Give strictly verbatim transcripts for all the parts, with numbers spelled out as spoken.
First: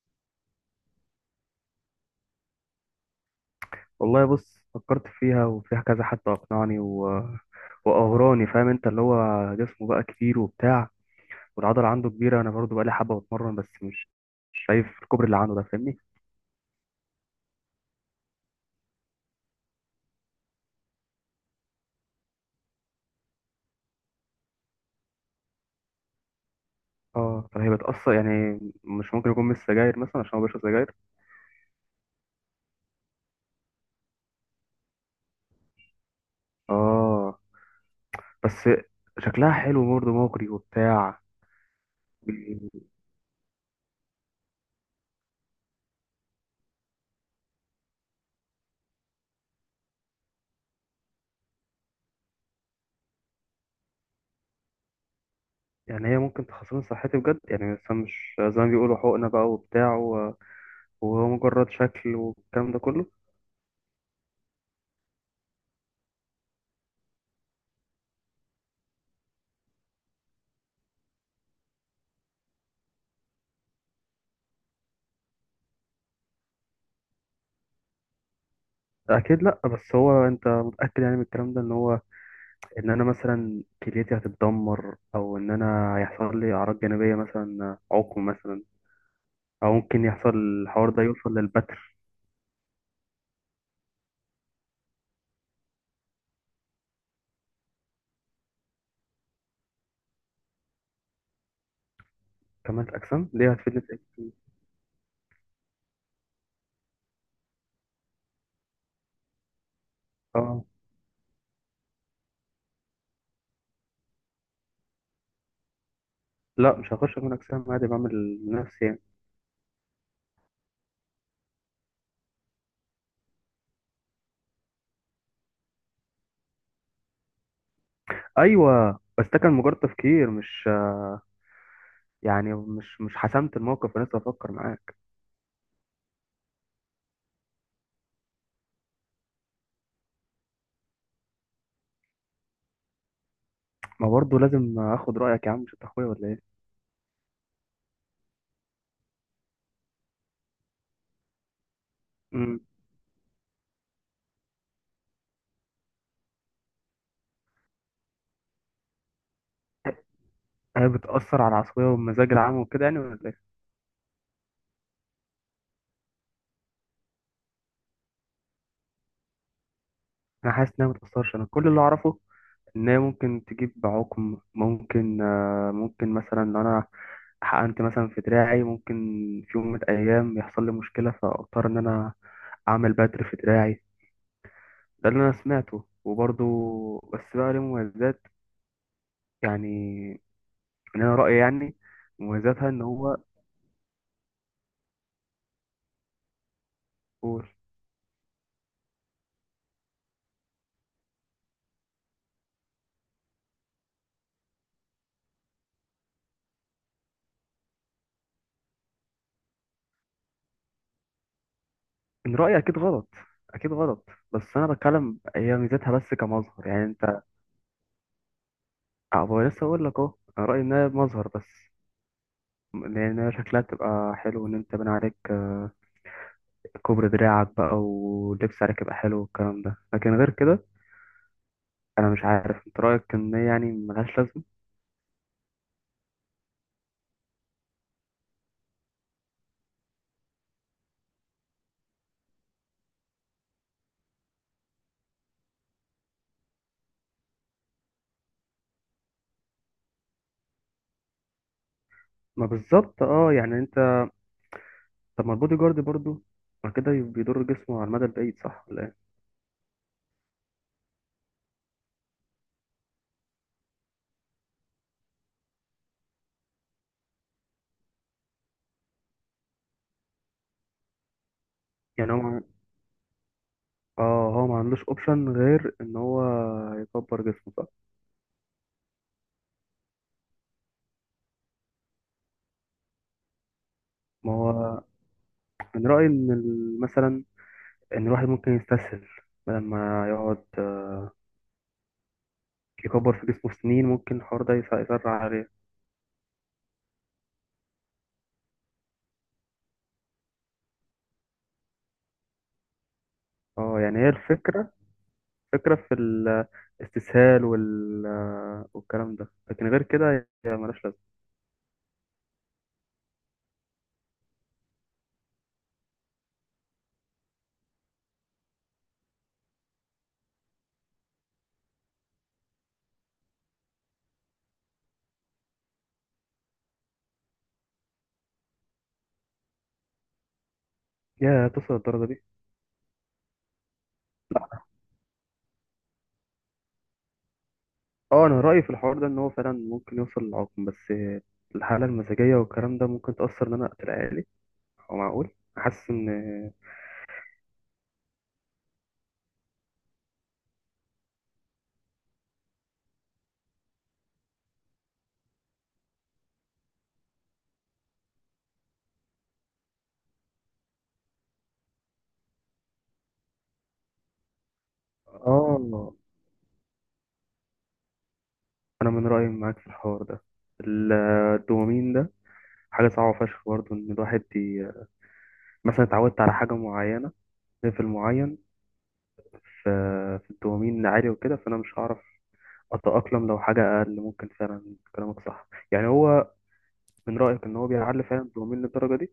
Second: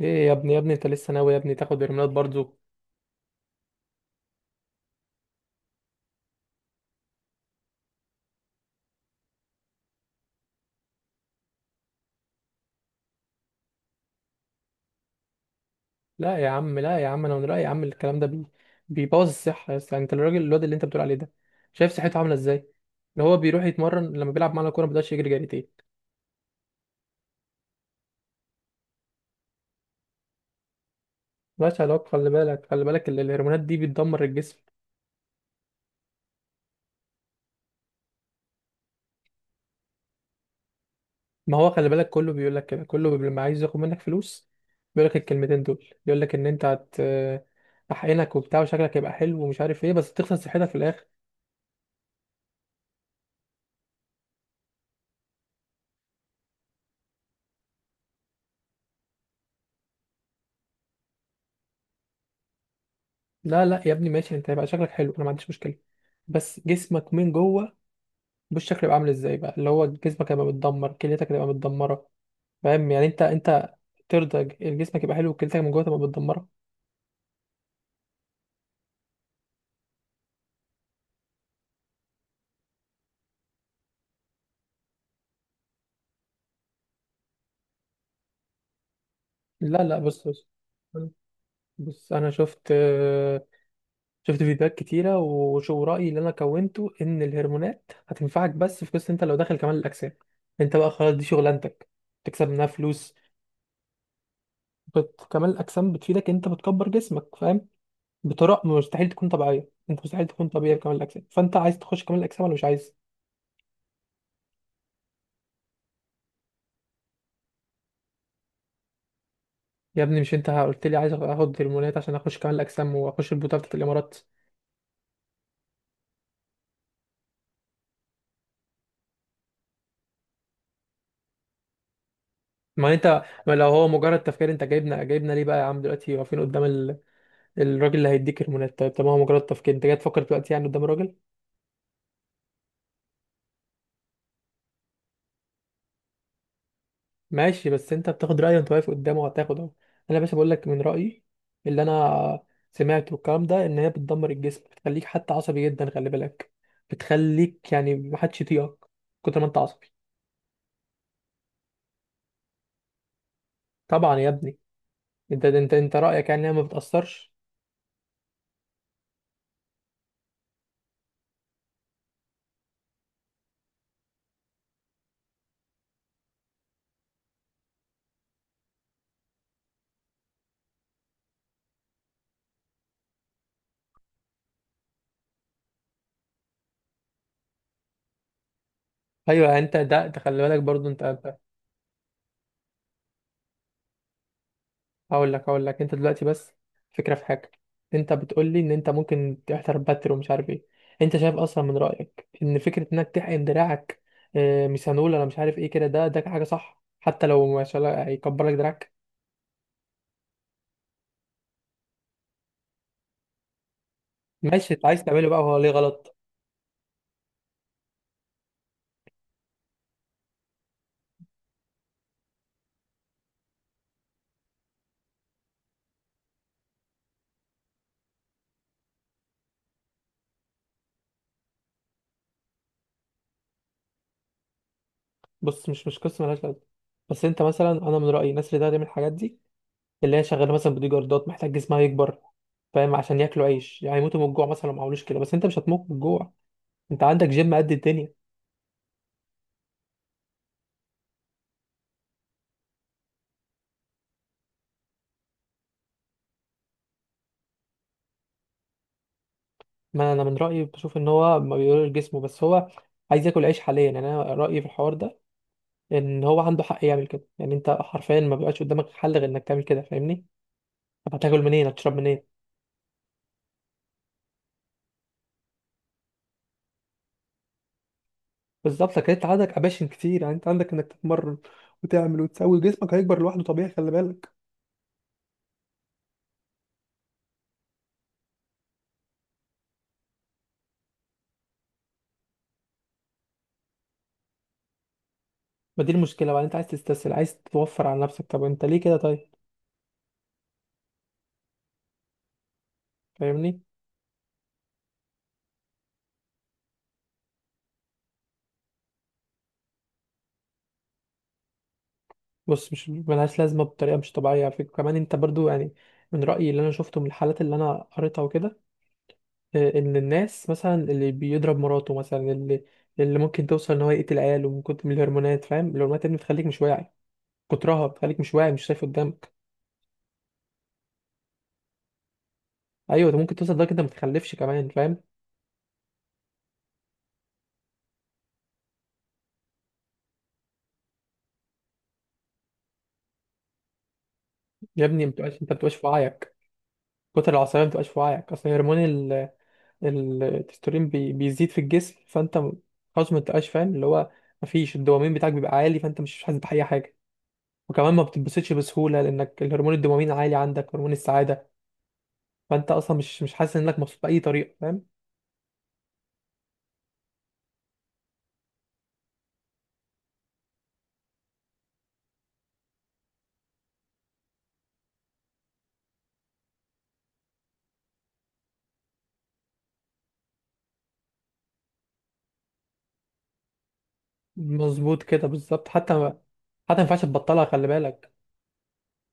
ايه يا ابني، يا ابني انت لسه ناوي يا ابني تاخد هرمونات برضو؟ والله بص فكرت فيها وفيها كذا حد اقنعني و... واغراني، فاهم؟ انت اللي هو جسمه بقى كتير وبتاع، والعضله عنده كبيره. انا برضو بقى لي حبه بتمرن بس مش مش شايف الكوبري اللي عنده ده، فاهمني؟ لا يا عم، لا يا عم، انا من رايي يا عم الكلام ده بي بيبوظ الصحه يا اسطى. يعني انت الراجل، الواد اللي انت بتقول عليه ده شايف صحته عامله ازاي؟ اللي هو بيروح يتمرن، لما بيلعب معانا كوره ما بيقدرش يجري جريتين. اه، فهي بتاثر يعني؟ مش ممكن يكون من السجاير مثلا عشان هو بيشرب سجاير. ماشي يا لوك، خلي بالك، خلي بالك ال- الهرمونات دي بتدمر الجسم. اه. بس شكلها حلو برضه، مغري وبتاع. ما هو خلي بالك كله بيقول لك كده، كله لما عايز ياخد منك فلوس بيقول لك الكلمتين دول، بيقول لك ان انت هت احقنك وبتاع وشكلك هيبقى حلو ومش عارف ايه، بس تخسر صحتك في الاخر. يعني هي ممكن تخسرني صحتي بجد يعني؟ مثلا مش زي ما بيقولوا حقنه بقى وبتاع و- وهو مجرد شكل والكلام ده كله. لا لا يا ابني، ماشي انت هيبقى شكلك حلو، انا ما عنديش مشكله، بس جسمك من جوه بالشكل يبقى عامل ازاي بقى؟ اللي هو جسمك هيبقى متدمر، كليتك هتبقى متدمره، فاهم؟ يعني انت انت ترضى جسمك يبقى حلو وكليتك من جوه تبقى متدمره؟ اكيد لا، بس هو انت متاكد يعني من الكلام ده ان هو ان انا مثلا كليتي هتتدمر؟ او ان انا هيحصل لي اعراض جانبيه مثلا، عقم مثلا؟ او لا لا، ممكن بص، يحصل بص الحوار ده يوصل للبتر؟ بص انا شفت شفت فيديوهات كتيره وشو رايي اللي انا كونته ان الهرمونات هتنفعك، بس في قصه، انت لو داخل كمال الاجسام انت بقى خلاص دي شغلانتك، تكسب منها كمال فلوس. الاجسام دي هتفيدني في ايه؟ بت... كمال الاجسام بتفيدك، انت بتكبر جسمك، فاهم؟ بطرق مستحيل تكون طبيعيه. انت مستحيل تكون اه. طبيعي في كمال الاجسام، فانت عايز تخش كمال الاجسام ولا مش عايز؟ لا مش هخش كمال اجسام، عادي بعمل لنفسي يعني. يا ابني مش انت قلت لي عايز اخد هرمونات عشان اخش كمال الاجسام واخش البطوله بتاعت الامارات؟ ايوه، بس ده كان مجرد تفكير، مش يعني ما مش مش انت، ما حسمت لو هو الموقف ولسه مجرد تفكير بفكر انت معاك. جايبنا جايبنا ليه بقى يا عم؟ دلوقتي واقفين قدام ال... الراجل اللي هيديك هرمونات، طيب طب ما هو مجرد تفكير، انت جاي تفكر دلوقتي يعني قدام الراجل؟ ما برضه لازم اخد رايك يا عم، مش انت اخويا ولا ايه؟ ماشي، بس انت بتاخد رأيه وانت واقف قدامه هتاخده. انا يا باشا بقول لك من رأيي، اللي انا امم. سمعته الكلام ده ان هي بتدمر الجسم، بتخليك حتى عصبي جدا، خلي بالك بتخليك يعني محدش يطيقك كتر ما انت عصبي. هي بتاثر على العصبيه والمزاج العام وكده يعني ولا ايه؟ طبعا يا ابني. انت انت انت رأيك يعني انها ما بتأثرش؟ انا حاسس انها ما تاثرش. انا كل اللي اعرفه ان هي ممكن تجيب عقم، ممكن آه، ممكن مثلا لو انا حقنت مثلا في دراعي ممكن في يوم من الايام يحصل لي مشكله فاضطر ان انا اعمل بتر في دراعي. ده اللي انا سمعته، وبرضه بس بقى ليه مميزات. ايوه، يعني انت ده يعني تخلي بالك برضو ان انت. انا رايي يعني مميزاتها ان هو. هقول لك هقول لك انت دلوقتي بس فكره في قول. حاجه. انت بتقول لي ان انت ممكن تحترم باتر ومش عارف ايه؟ انت شايف اصلا من رايك ان فكره انك تحقن دراعك آه، ميثانول ولا مش عارف ايه كده، ده ده حاجه صح؟ حتى لو ما شاء الله هيكبر لك دراعك. ان رايي اكيد غلط، اكيد غلط، بس انا ماشي انت عايز بتكلم تعمله، بقى هي هو ليه ميزتها بس غلط؟ كمظهر يعني، انت. أه، بقول- لسه اقول لك، اهو انا رايي انها مظهر بس، لأن شكلها بتبقى حلو، إن أنت بنى عليك آه، كوبري دراعك بقى ولبس عليك يبقى حلو والكلام ده، لكن غير كده أنا مش عارف. أنت رأيك إن هي يعني ملهاش لازمة؟ بص، مش مش قصه ملهاش لازمه، بس انت مثلا، انا من رايي الناس اللي ده تعمل الحاجات دي اللي هي شغاله مثلا بدي جاردات محتاج جسمها يكبر، فاهم؟ عشان ياكلوا عيش، يعني يموتوا من الجوع مثلا لو ما عملوش كده. بس انت مش هتموت من الجوع، انت عندك جيم قد الدنيا. ما بالظبط، أه، يعني أنت. طب ما البودي جارد برضه ما كده بيضر جسمه على المدى البعيد صح ولا إيه؟ ما انا من رايي بشوف ان هو ما بيقولش جسمه بس هو عايز ياكل عيش حاليا، يعني انا رايي في الحوار ده ان هو عنده حق يعمل كده. يعني انت حرفيا ما بيبقاش قدامك حل غير انك تعمل كده، فاهمني؟ طب هتاكل منين، هتشرب يعني هو منين؟ ما- اه هو ما عندوش اوبشن غير ان هو يكبر جسمه، صح؟ بالظبط، لكن انت عندك اماكن كتير، يعني انت عندك انك تتمرن وتعمل وتسوي جسمك، هيكبر لوحده طبيعي، خلي بالك. ما هو من رأيي ان ال- مثلا ان الواحد ممكن يستسهل بدل ما يقعد آه، يكبر في جسمه سنين، ممكن الحوار ده يس- يسرع عليه. ما دي المشكله بقى، انت عايز تستسهل، عايز توفر على نفسك، طب انت ليه كده؟ طيب، فاهمني؟ اه يعني هي الفكرة، فكرة في الاستسهال وال... والكلام ده، لكن غير كده هي ملهاش لازمة. بص، مش ملهاش لازمه، بطريقه مش طبيعيه فيك كمان انت برضو. يعني من رايي اللي انا شفته من الحالات اللي انا قريتها وكده، آه، ان الناس مثلا اللي بيضرب مراته مثلا، اللي اللي ممكن توصل ان هو يقتل عياله من كتر من الهرمونات، فاهم؟ الهرمونات اللي بتخليك مش واعي كترها، بتخليك مش واعي، مش شايف قدامك. يا توصل للدرجة دي؟ ايوه ده ممكن توصل لدرجه انت ما تخلفش كمان، لا. فاهم؟ اه انا رأيي في الحوار ده ان هو فعلا ممكن يوصل للعقم، بس الحالة المزاجية والكلام ده ممكن تأثر ان انا اقتل عيالي؟ يا هو ابني ما معقول؟ بتبقاش انت ما بتبقاش في حاسس ان. وعيك، كتر العصبيه ما بتبقاش في وعيك. اصل هرمون ال- ال- التستورين بي بيزيد في الجسم، فانت م- خلاص ما بتبقاش فاهم اللي هو، ما فيش الدوبامين بتاعك بيبقى عالي فانت مش حاسس بأي حاجه. وكمان ما بتتبسطش بسهوله لانك الهرمون الدوبامين عالي عندك، هرمون السعاده، فانت اصلا مش مش حاسس انك مبسوط باي طريقه، فاهم؟ اه، انا من رأيي معاك في الحوار ده. ال- الدوبامين ده حاجة صعبة فشخ برضه، ان الواحد ي... مثلا اتعودت على حاجة معينة، ليفل معين في في الدوبامين عالي وكده، فانا مش هعرف أتأقلم لو حاجة أقل. ممكن فعلا مظبوط كلامك كده، صح بالظبط. يعني حتى ما هو. حتى ما ينفعش من رأيك تبطلها، إن خلي هو بيعلي بالك. فعلا الدوبامين للدرجة دي؟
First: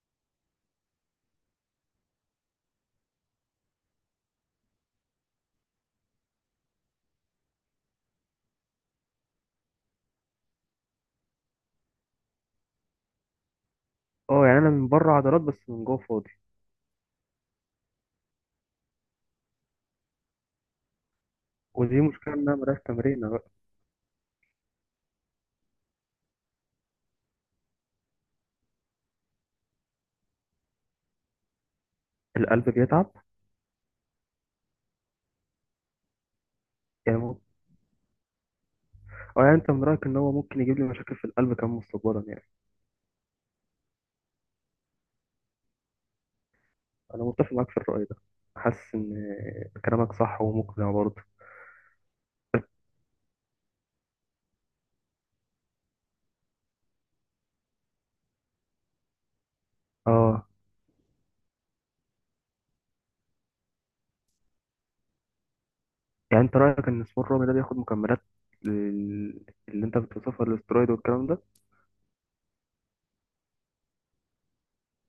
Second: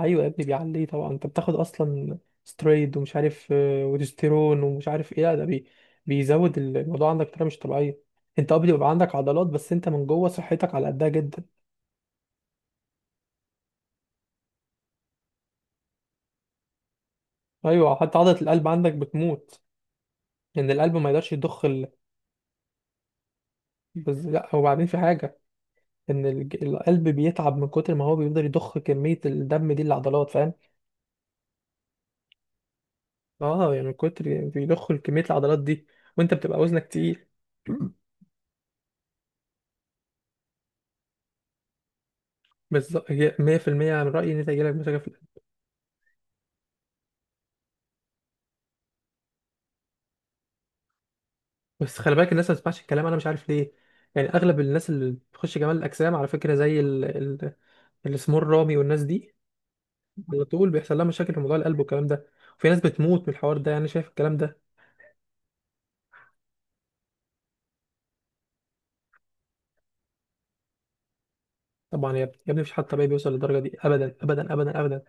ايوه يا ابني بيعليه طبعا، انت بتاخد اصلا سترويد ومش عارف آه، وديستيرون ومش عارف ايه، لا ده بي... بيزود الموضوع عندك بطريقه مش طبيعيه. انت اه بيبقى عندك عضلات بس انت من جوه صحتك على قدها جدا. أه يعني أنا من بره عضلات بس من جوه فاضي. ايوه حتى عضله القلب عندك بتموت، لان القلب ما يقدرش يضخ ال... ودي مشكلة إنها ملهاش تمرين بقى. بس لا، وبعدين في حاجه، ان الج- القلب بيتعب من كتر ما هو بيقدر يضخ كميه الدم دي للعضلات، فاهم؟ القلب بيتعب اه يعني من كتر بيضخوا كمية العضلات دي، وانت بتبقى وزنك يعني تقيل. مو... أه يعني أنت من رأيك إن هو ممكن يجيب لي مشاكل في القلب كمان مستقبلا يعني؟ بالظبط، هي ميه في الميه من رأيي ان انت هيجيلك مشاكل في القلب. أنا متفق معاك في الرأي ده. حاسس إن كلامك صح ومقنع برضه. بس خلي بالك الناس ما تسمعش الكلام، انا مش عارف ليه. يعني اغلب الناس اللي بتخش جمال الاجسام على فكرة، زي ال... ال... السمور رامي والناس دي، على أه طول بيحصل لها مشاكل في موضوع القلب والكلام ده. وفي ناس بتموت من الحوار ده، يعني شايف الكلام ده؟ يعني أنت رأيك إن سبور الرمي ده بياخد مكملات لل- اللي أنت بتوصفها الاسترويد والكلام ده؟ طبعا يا ابني، يا ابني مفيش حد طبيعي بيوصل للدرجة دي، ابدا ابدا ابدا ابدا.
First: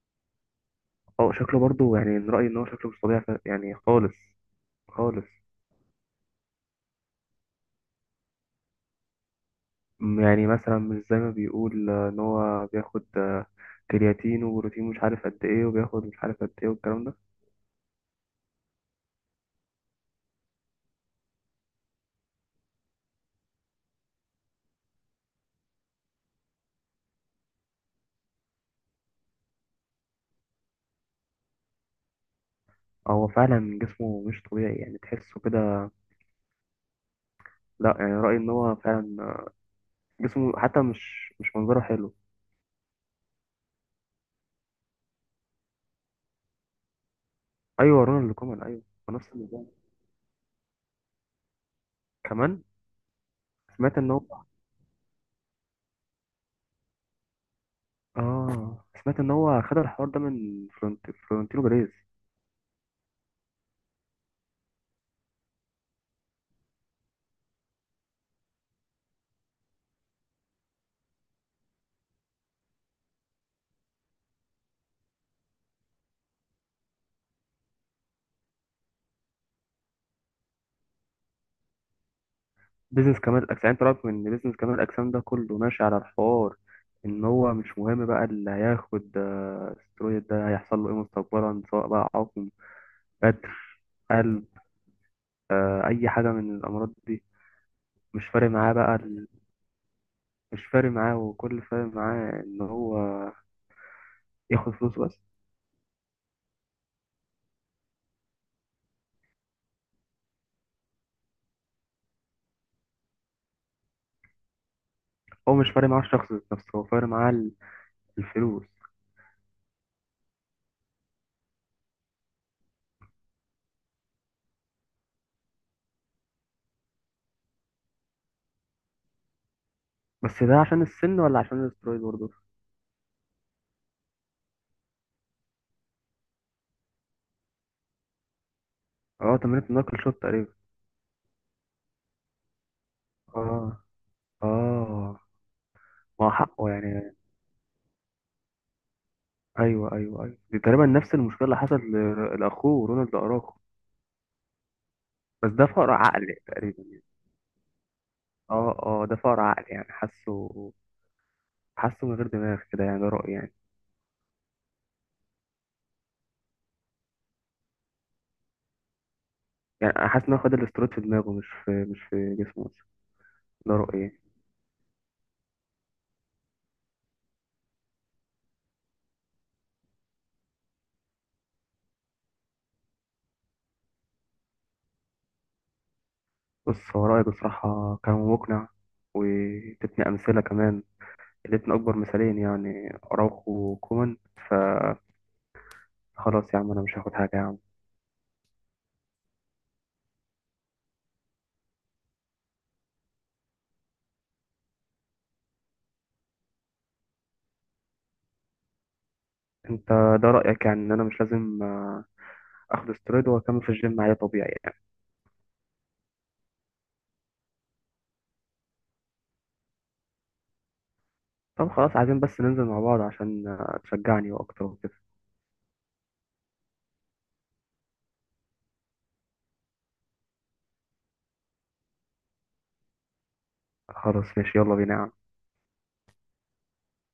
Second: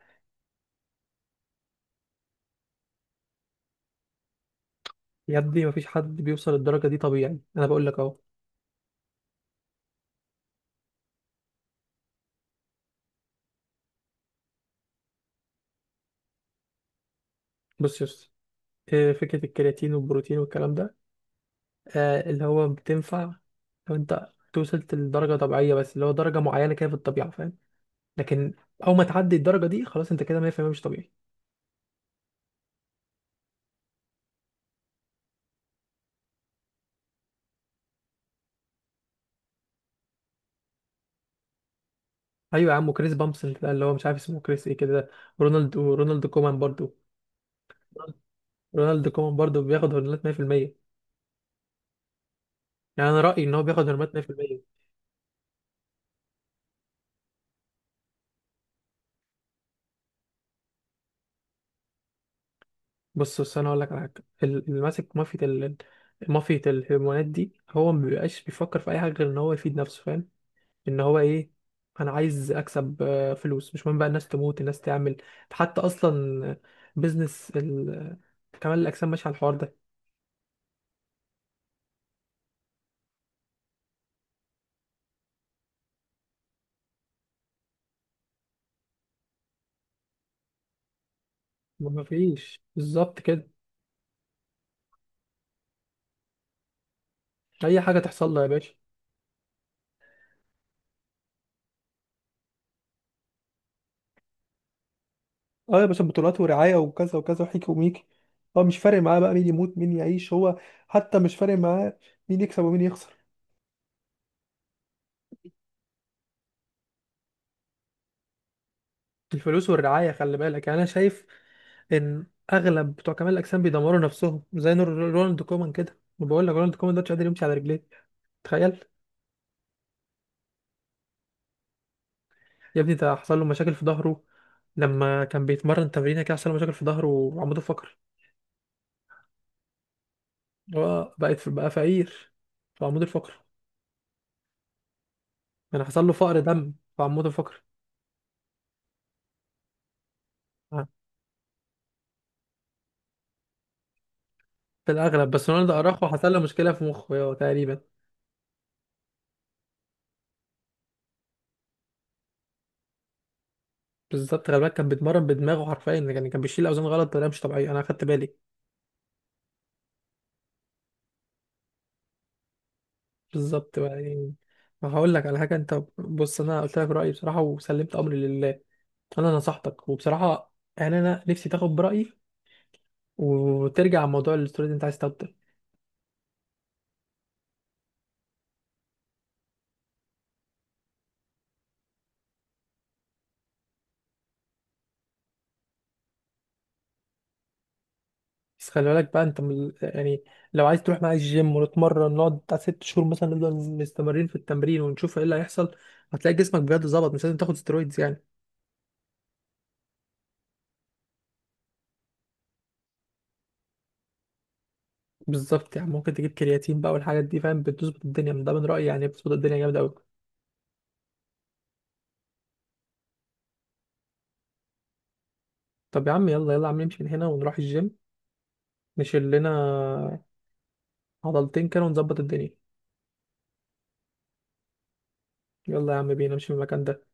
أه شكله برضه يعني، من رأيي إن هو شكله مش طبيعي ف- يعني خالص، خالص. يا ابني مفيش حد بيوصل للدرجة دي طبيعي، انا بقول لك اهو. م- يعني مثلا مش زي ما بيقول آه، ان هو بياخد آه، كرياتين وبروتين مش عارف قد ايه، وبياخد مش عارف قد ايه والكلام ده. بص يا اسطى، إيه فكرة الكرياتين والبروتين والكلام ده؟ آه اللي هو بتنفع لو انت وصلت لدرجة طبيعية، بس اللي هو درجة معينة كده في الطبيعة، فاهم؟ لكن أول ما تعدي الدرجة دي خلاص انت كده مية بالمية مش طبيعي. هو فعلا جسمه مش طبيعي يعني تحسه كده؟ لا يعني رأيي ان هو فعلا آه، جسمه حتى مش مش منظره حلو. أيوة يا عم، وكريس بامسون ده اللي هو مش عارف اسمه كريس ايه كده، رونالد ورونالد كومان برضو، ايوه رونالد كومان، ايوه. رونالد هو نفس كومان برضو النظام بياخد هرمونات ميه في الميه. كمان. يعني أنا رأيي إن هو بياخد سمعت ان هرمونات هو، ميه في الميه. اه سمعت ان هو خد الحوار ده من فلورنت- فلورنتينو بيريز. بص بص أنا هقول لك على حاجة، ال- اللي ماسك مافيا ال- مافيا الهرمونات دي هو ما بيبقاش بيفكر في أي حاجة غير إن هو يفيد نفسه، فاهم؟ ان هو ايه، انا عايز اكسب آه، فلوس، مش مهم بقى الناس تموت، الناس تعمل. حتى اصلا بيزنس ال... كمال الاجسام ماشي على الحوار ده. بيزنس كمال الاجسام. يعني انت رأيك ان بيزنس كمال الاجسام ده كله ماشي على الحوار ان هو مش مهم بقى اللي هياخد آه، استرويد ده هيحصل له ايه مستقبلا، سواء ما بقى عقم، فيش بالظبط كده، بتر، قلب، آه، اي حاجه من الامراض دي؟ اي حاجه مش تحصل له يا فارق باشا. معاه بقى ال-. مش فارق معاه، وكل اللي فارق معاه ان هو ياخد فلوس بس. اه يا باشا، بطولات ورعايه وكذا وكذا وحكي وميكي، هو مش فارق معاه بقى مين يموت مين يعيش، هو حتى مش فارق معاه مين يكسب ومين يخسر. هو مش فارق معاه الشخص ذات نفسه، هو فارق معاه ال- الفلوس. الفلوس والرعايه، خلي بالك. يعني انا شايف ان اغلب بتوع كمال الاجسام بيدمروا نفسهم زي نور- رونالد كومان كده، وبقول لك رونالد كومان ده مش قادر يمشي على رجليه، تخيل. بس ده عشان السن ولا عشان الاسترويد برضه؟ يا ابني ده حصل له مشاكل في ظهره، لما كان بيتمرن تمرينه كده حصل له مشاكل في ظهره وعمود الفقر. اه، تمانيه نقل شوت تقريبا. هو بقت بقى فقير في عمود الفقر، اه. اه. يعني حصل له ما هو فقر حقه دم في يعني. عمود الفقر. ايوه ايوه ايوه، دي تقريبا آه، نفس المشكله اللي حصلت ل- لاخوه رونالد اراخو. في الاغلب، بس بس ده رونالدو فقر اراخو حصل عقل له مشكله في تقريبا. مخه هو تقريبا. اه اه، ده فقر عقل يعني حاسه، حاسه من غير دماغ كده يعني، ده رايي يعني. بالظبط، غالبا كان بيتمرن بدماغه حرفيا، يعني كان بيشيل اوزان غلط بطريقه مش طبيعيه، انا اخدت بالي. يعني انا حاسس ان هو خد الاسترويد في دماغه، مش في مش في جسمه بس. ده بالظبط بقى رايي يعني. يعني. هقول لك على حاجه انت، بص، انا قلت لك رايي بصراحه وسلمت امري لله. انا نصحتك وبصراحه، يعني انا نفسي تاخد برايي وترجع عن موضوع الاستوري اللي انت عايز تاخده. بص هو رايي بصراحه كان مقنع، وادتني امثله كمان، ادتني اكبر مثالين يعني، اراخو وكومان. فخلاص يا عم انا مش هاخد حاجه يا عم. بس خلي بالك بقى انت، من- يعني لو عايز تروح معايا الجيم ونتمرن، نقعد بتاع ست شهور مثلا، نفضل مستمرين في التمرين ونشوف ايه اللي هيحصل، هتلاقي جسمك بجد ظبط، مش لازم تاخد سترويدز يعني. انت ده رايك يعني ان انا مش لازم آه، اخد استرويد واكمل في الجيم عادي طبيعي يعني. بالظبط يعني، ممكن تجيب كرياتين بقى والحاجات دي، فاهم؟ بتظبط الدنيا من ده من رأيي، يعني بتظبط الدنيا جامد قوي. طب خلاص، عايزين بس ننزل مع بعض عشان آه، تشجعني واكتر وكده. طب يا عم، يلا يلا يا عم نمشي من هنا ونروح الجيم، نشيل لنا عضلتين كده ونظبط الدنيا. خلاص ماشي، يلا بينا يا عم. يلا يا عم، بينا نمشي من المكان ده.